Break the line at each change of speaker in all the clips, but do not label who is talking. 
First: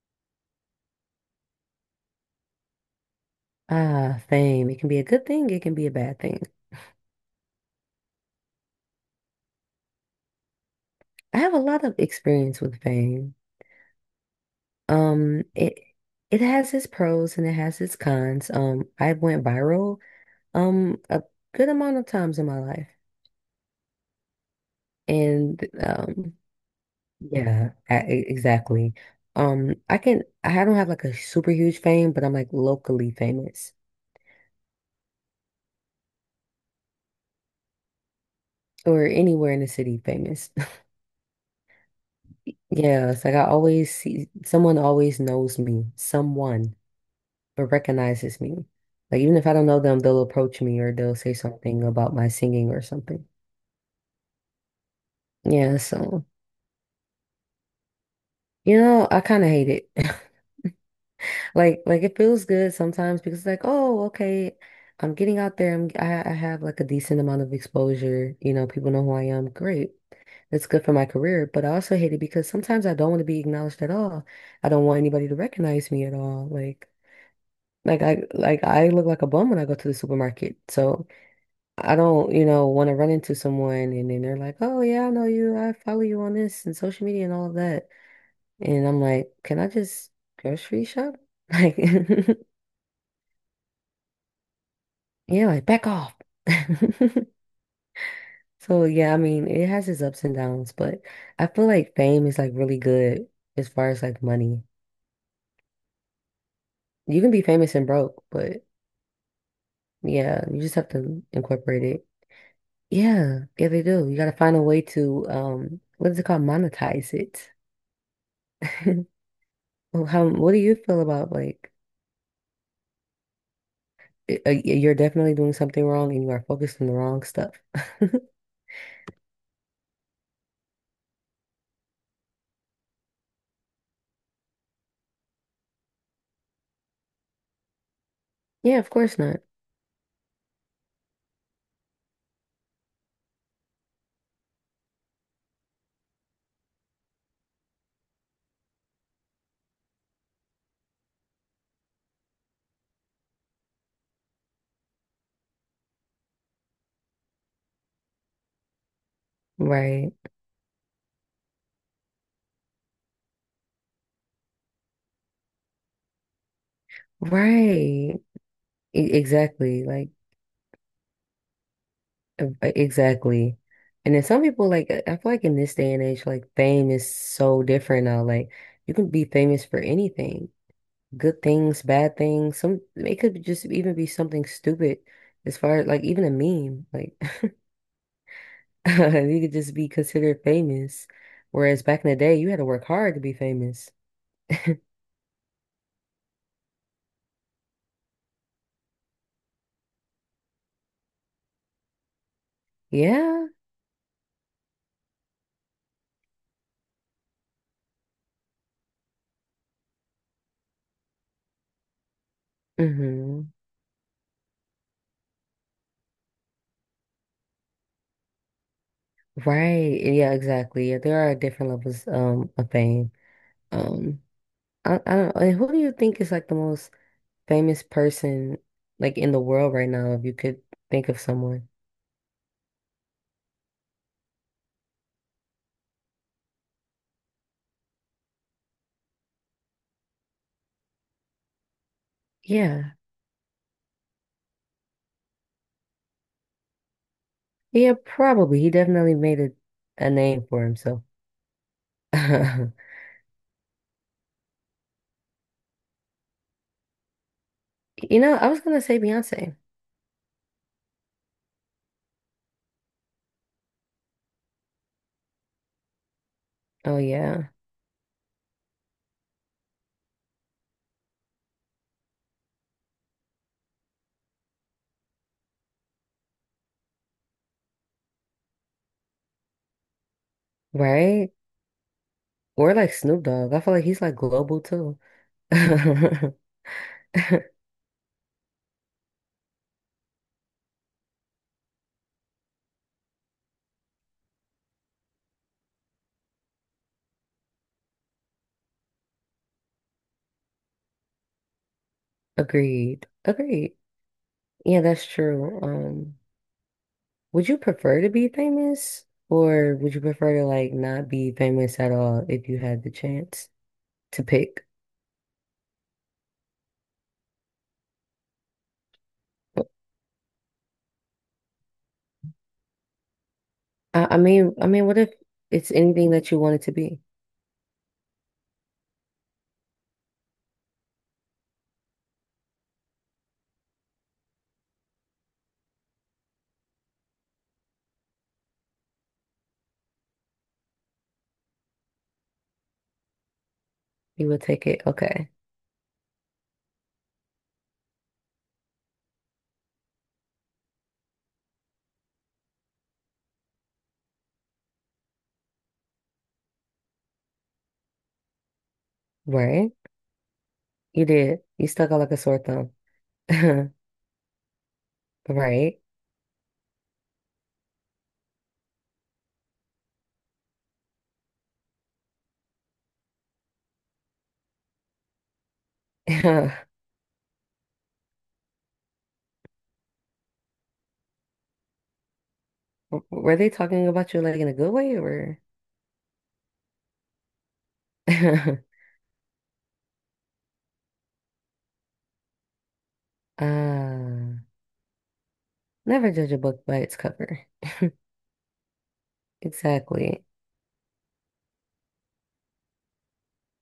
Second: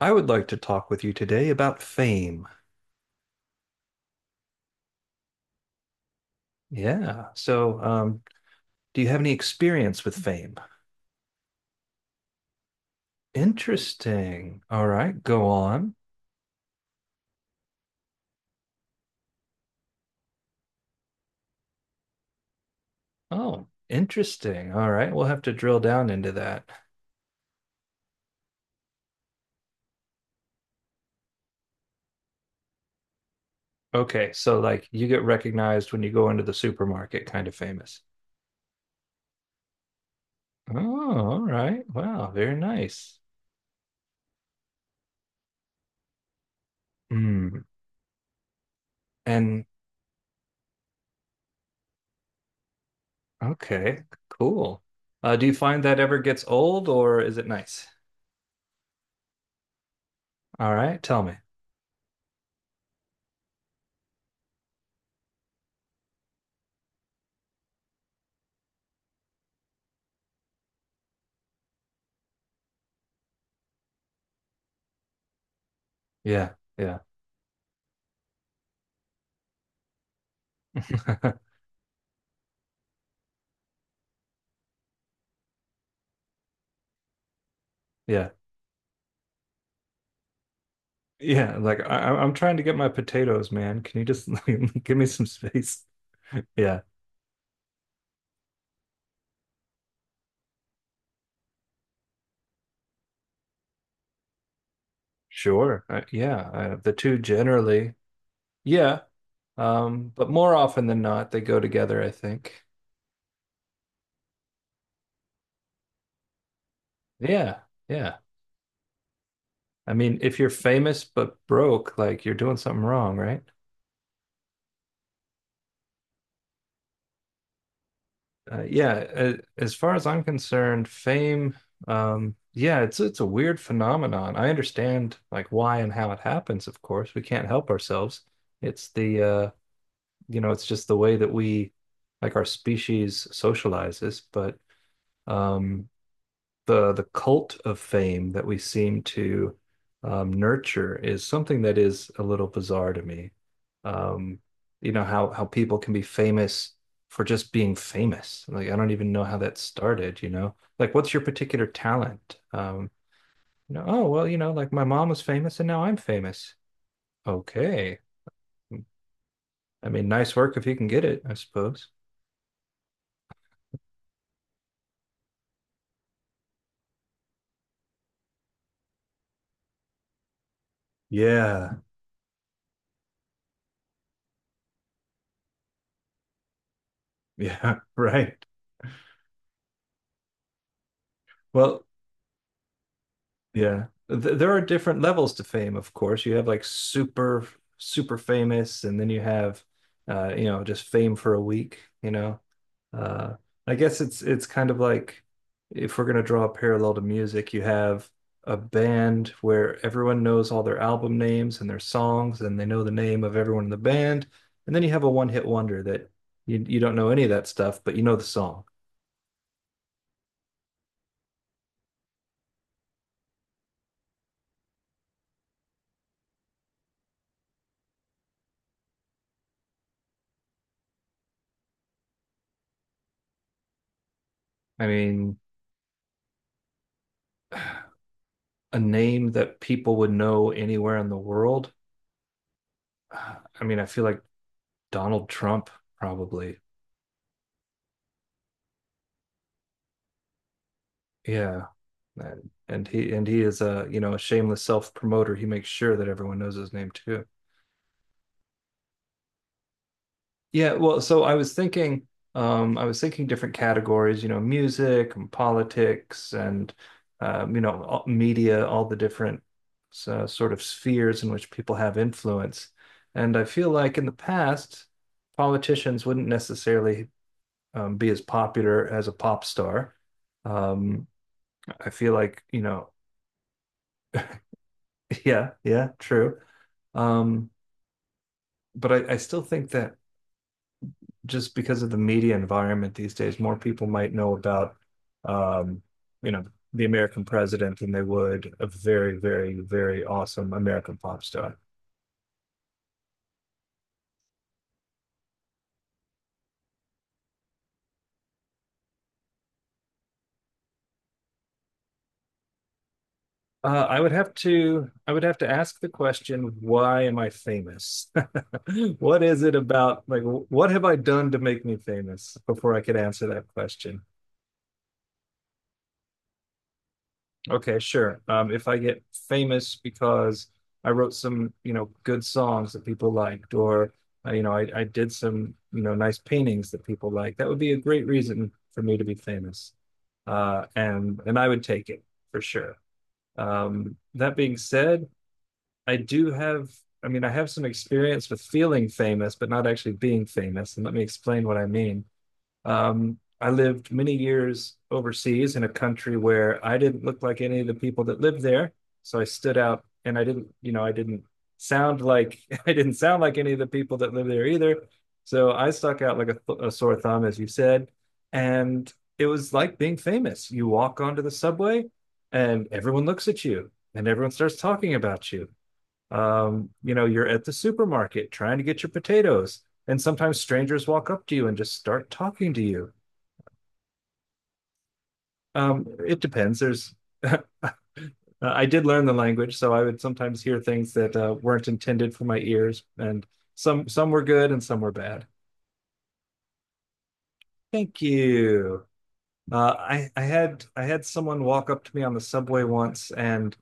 I would like to talk with you today about fame.
Ah, fame. It can be a good thing, it can be a bad thing.
Yeah. Do you have any experience with fame?
I have a lot of experience with fame.
Interesting. All right,
Um,
go
it
on.
it has its pros and it has its cons. I went viral a good amount of times in my life.
Oh, interesting. All right, we'll have to
And
drill down into that.
Yeah, exactly. I don't have like a super huge fame, but I'm like locally famous
Okay, so like you get recognized when you go into the supermarket, kind of famous.
or anywhere in the city famous.
Oh, all right. Wow, very
Yeah,
nice.
it's like I always see someone always knows me. Someone.
Hmm.
But recognizes me. Like even if I
And
don't know them, they'll approach me or they'll say something about my singing or something.
okay, cool. Do you
Yeah,
find that ever
so
gets old or is it nice?
I kind of hate it.
All right, tell me.
Like it feels good sometimes because like, oh, okay, I'm getting out there. I have like a decent amount of exposure. You know, people know who I am. Great. That's good for my career, but I also hate it because sometimes I don't want to be acknowledged at all. I don't want anybody to recognize me at all.
Yeah,
Like
yeah,
like I like I look like a bum when I go to the supermarket. So I don't, you know, want to run into someone and then they're like, "Oh yeah, I know you. I follow you on this and social media and all of that."
yeah.
And I'm like, "Can I just grocery shop?"
Yeah,
Like,
like I'm trying to get my potatoes, man. Can you just give me some
yeah, like
space?
back off.
Yeah,
So yeah, I mean, it has its ups and downs, but I feel like fame is like really good as far as like money.
sure. Yeah, the two
You can be famous and
generally,
broke, but
yeah. But
yeah,
more
you just
often
have
than
to
not, they go
incorporate
together,
it.
I think.
Yeah, yeah, they do. You got to find a way to what is it called? Monetize it.
Yeah, yeah. I
Well,
mean,
how,
if you're
what do you feel
famous
about
but
like
broke, like you're doing something wrong, right?
you're definitely doing something wrong and you are focused on the wrong stuff?
Yeah. As far as I'm concerned, fame, yeah, it's a weird phenomenon. I understand like why and how it happens, of course. We can't help ourselves.
Yeah,
It's
of course
the
not.
You know, it's just the way that we, like our species, socializes. But um, the cult of fame that we seem to nurture is something that is a little bizarre to me. Um, you know how people can be famous for just being famous. Like I don't even know how that
Right.
started. You know, like what's your particular talent? You know, oh well, you know, like my mom was famous and now I'm famous. Okay,
Right. E- exactly.
I mean,
Like
nice work if you can get it, I suppose.
e- exactly. And then some people like I feel like in this day and age, like fame is so different now. Like you can be famous for anything. Good
Yeah.
things, bad things. Some it could just even be something stupid as far as like even a meme. Like
Yeah, right.
you could just be considered famous. Whereas
Well,
back in the day, you had to work hard to be
yeah.
famous.
Th There are different levels to fame, of course. You have like super, super famous, and then you have, you know, just fame for a week, you know. Uh,
Yeah.
I guess it's kind of like if we're gonna draw a parallel to music, you have a band where everyone knows all their album names and their songs, and they know the name of
Hmm.
everyone in the band, and then you have a one-hit wonder that you don't know any of that stuff, but you know the song.
Right. Yeah, exactly. Yeah, there are different levels of fame. Um, I don't know. Who do you think is like the most famous person like in the world right now, if you could think of someone?
I mean. A name that people would know anywhere in the world,
Yeah.
I mean, I feel like Donald Trump probably.
Yeah, probably. He definitely made a name for himself.
Yeah. And, and he is a, you know, a shameless self promoter. He makes sure that everyone knows his name too.
You know, I was gonna say Beyonce.
Yeah, well, so I was thinking different categories, you know, music and politics and
Oh yeah.
you know, media, all the different sort of spheres in which people have influence. And I feel like in the past, politicians wouldn't necessarily be as popular as a pop star. Um,
Right?
I feel like, you
Or
know,
like Snoop Dogg. I feel like he's like global too.
yeah, yeah, true. Um, but I still think that just because of the media environment these days, more people might know about, um, you know, the American president than they would a very, very, very awesome American pop star.
Agreed. Agreed. Yeah, that's true. Would you prefer to be famous or would you prefer to like not be famous at all if you had the chance to pick?
I would have to ask the question, why am I famous? What is it about like what have I done to make me famous before I could answer that question?
I mean, what if it's anything that you wanted to be?
Okay, sure. If I get famous because I wrote some, you know, good songs that people liked, or you know, I did some, you know, nice paintings that people liked, that would be a great reason for me to be famous. And I would take it for sure.
You
That
would
being
take it.
said,
Okay.
I do have, I mean, I have some experience with feeling famous, but not actually being famous. And let me explain what I mean. I lived many years overseas in a country where I didn't look like any of the people that lived there. So I stood
Right?
out and I didn't, you know, I
You
didn't
did. You stuck
sound
out like a
like,
sore thumb.
I didn't sound like any of the people that live there either. So I
Right?
stuck out like a sore thumb, as you said. And it was like being famous. You walk onto the subway and everyone looks at you and everyone starts talking about you, you know, you're at the supermarket trying to get your potatoes, and sometimes strangers walk up to you and just start talking to you.
Were they talking about you like in a good way or?
It depends. There's, uh, I did learn the language, so I would sometimes hear things that weren't intended for my ears, and some were
Ah,
good and some were bad.
never judge a book by its cover.
Thank you.
Exactly.
I had someone walk up to me on the subway once and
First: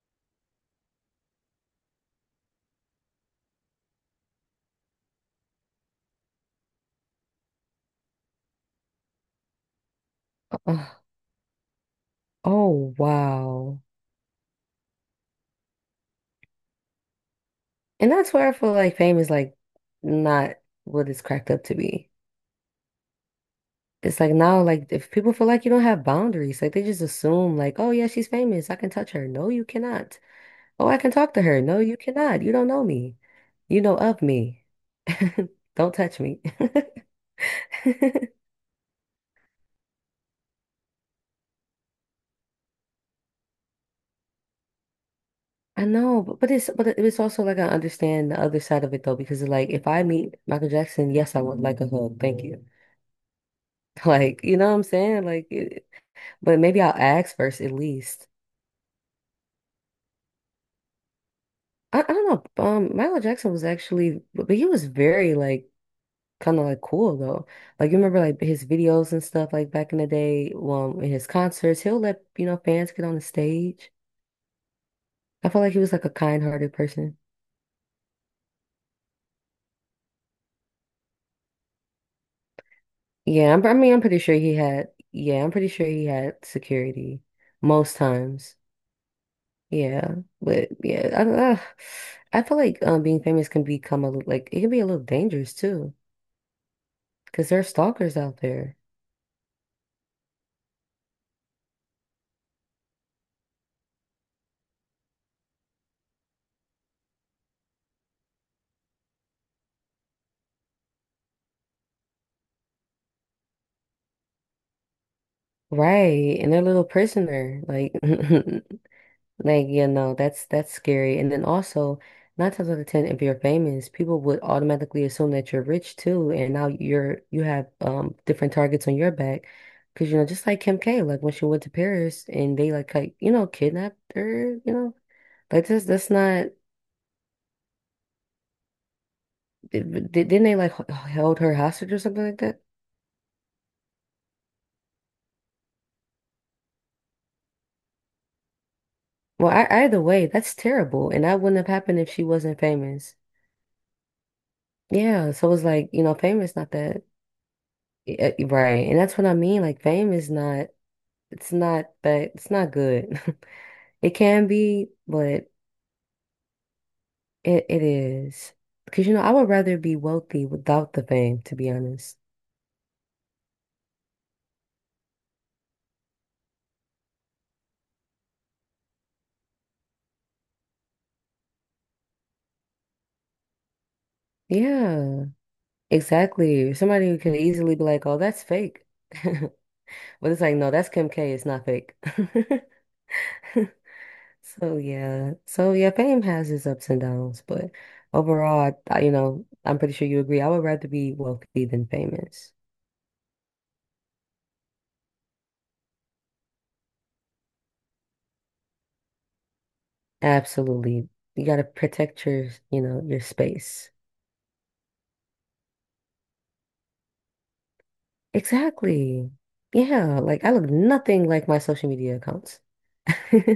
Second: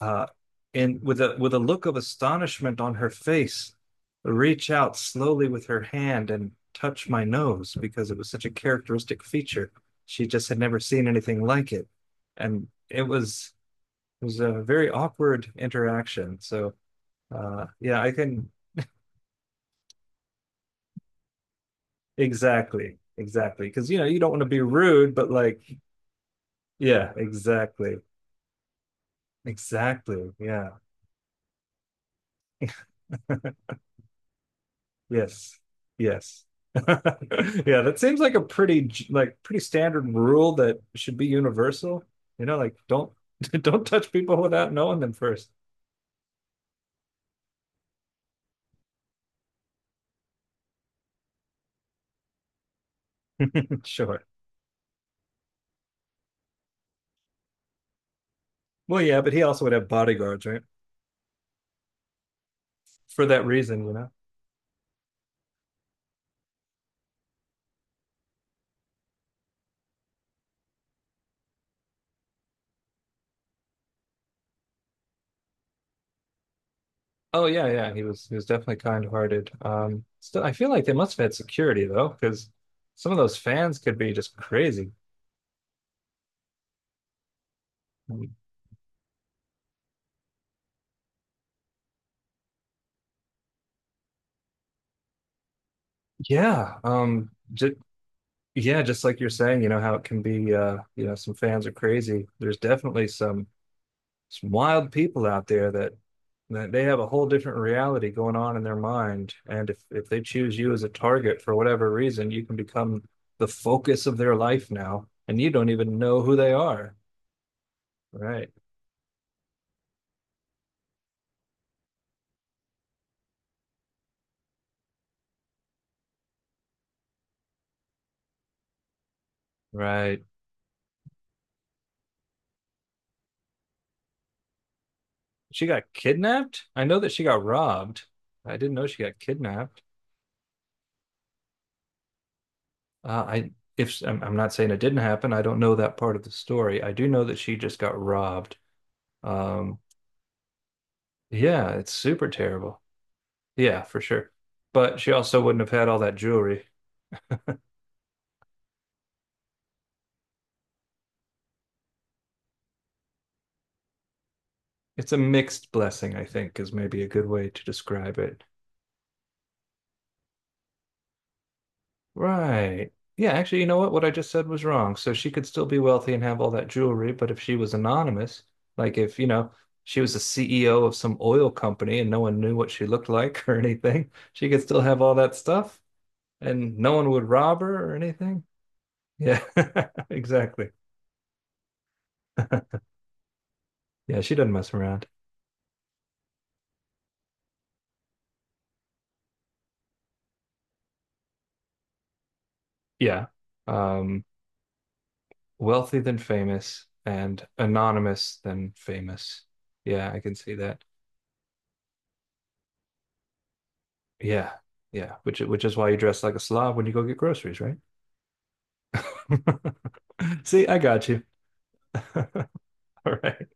uh, with a look of astonishment on her face, reach out slowly with her hand and touch my nose because it was such a characteristic feature. She just had
Ugh.
never seen anything like it, and
Oh, wow.
it was a very awkward interaction. So yeah, I
And that's where
can.
I feel like fame is like not what it's cracked up to be.
Exactly, exactly, because you know you
It's
don't
like
want to be
now, like if
rude, but
people feel
like
like you don't have boundaries, like they just
yeah,
assume like, oh
exactly,
yeah, she's famous. I can touch her. No, you cannot.
exactly, yeah.
Oh, I can talk to her. No, you cannot. You don't know me. You know of me.
Yes.
Don't touch me.
Yes. Yeah, that seems like a pretty like pretty standard rule that should be universal. You know, like don't don't touch people without knowing them first.
I know, but it's but it- it's also like I understand the other side of it though, because like if I meet Michael Jackson, yes, I would like a hug. Thank you.
Sure.
Like, you know what I'm saying? Like it, but maybe I'll ask first at least.
Well, yeah, but he also would have bodyguards, right?
I don't know. Michael
For that
Jackson was
reason, you know.
actually, but he was very like kind of like cool though. Like you remember like his videos and stuff like back in the day, in his concerts, he'll let you know fans get on the stage. I felt like he was like a kind-hearted person.
Oh yeah, yeah. He was definitely kind-hearted. Still, I feel like they must have had security though, because some of those
I
fans
mean,
could
I'm
be
pretty
just
sure he had.
crazy.
Yeah, I'm pretty sure he had security most
Um,
times. Yeah, but yeah, I don't know. I feel like being famous can become like it can be a little dangerous too,
Yeah.
because there are
Just,
stalkers out there.
yeah, just like you're saying, you know how it can be. You know, some fans are crazy. There's definitely some wild people out there that they have a whole different reality going on in their mind. And if they choose you as a target for whatever reason, you can become the focus of their life now, and you don't even know who
Right,
they
and their little
are.
prisoner, like,
Right,
like you know, that's scary. And then also, nine times out of ten, if you're famous, people would automatically assume that you're rich too, and now you have different targets on your back, because you
right.
know, just like Kim K, like when she went to Paris and they like you know kidnapped her, you know,
She
like this
got
that's not
kidnapped. I know that she got robbed. I didn't know she got kidnapped.
didn't they held her hostage or something like that?
I if I'm, I'm not saying it didn't happen. I don't know that part of the story. I do know that she just got robbed.
Well, I,
Um,
either way, that's terrible, and that wouldn't have
yeah, it's
happened if she
super
wasn't
terrible.
famous.
Yeah, for sure. But she
Yeah,
also
so
wouldn't
it's
have had
like,
all
you know,
that
famous,
jewelry.
not that. Yeah, e, right. And that's what I mean. Like fame is not it's not that it's not good. It can be,
It's a
but
mixed blessing, I think, is maybe a good way to
it
describe it.
is. Because you know, I would rather be wealthy without the fame, to be honest.
Right. Yeah, actually, you know what? What I just said was wrong. So she could still be wealthy and have all that jewelry, but if she was anonymous, like if, you know, she was the CEO of some oil company and no one knew what she looked like or anything, she could still have all
Yeah,
that stuff
exactly.
and no
Somebody
one
who
would
could
rob
easily be
her or
like, "Oh, that's
anything.
fake."
Yeah,
But it's like, "No,
exactly.
that's Kim K. It's not fake."
Yeah, she doesn't mess
So
around.
yeah. So yeah, fame has its ups and downs, but overall, you know, I'm pretty sure you agree. I would rather be wealthy than famous.
Yeah. Um, wealthy than famous and anonymous than famous. Yeah, I can see that.
Absolutely. You got to protect your, you know, your space.
Yeah. Yeah, which is why you dress like a slob when you go get groceries, right?
Exactly. Yeah, like I look
See, I got you.
nothing like my social media
All
accounts.
right.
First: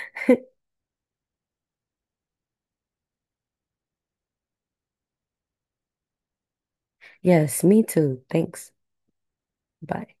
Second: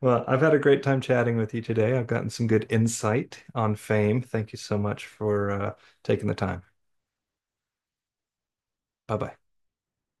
Well, I've had a great time chatting with you today. I've gotten some good insight on fame. Thank you so much for taking the time.
Yes, me too. Thanks.
Bye bye.
Bye.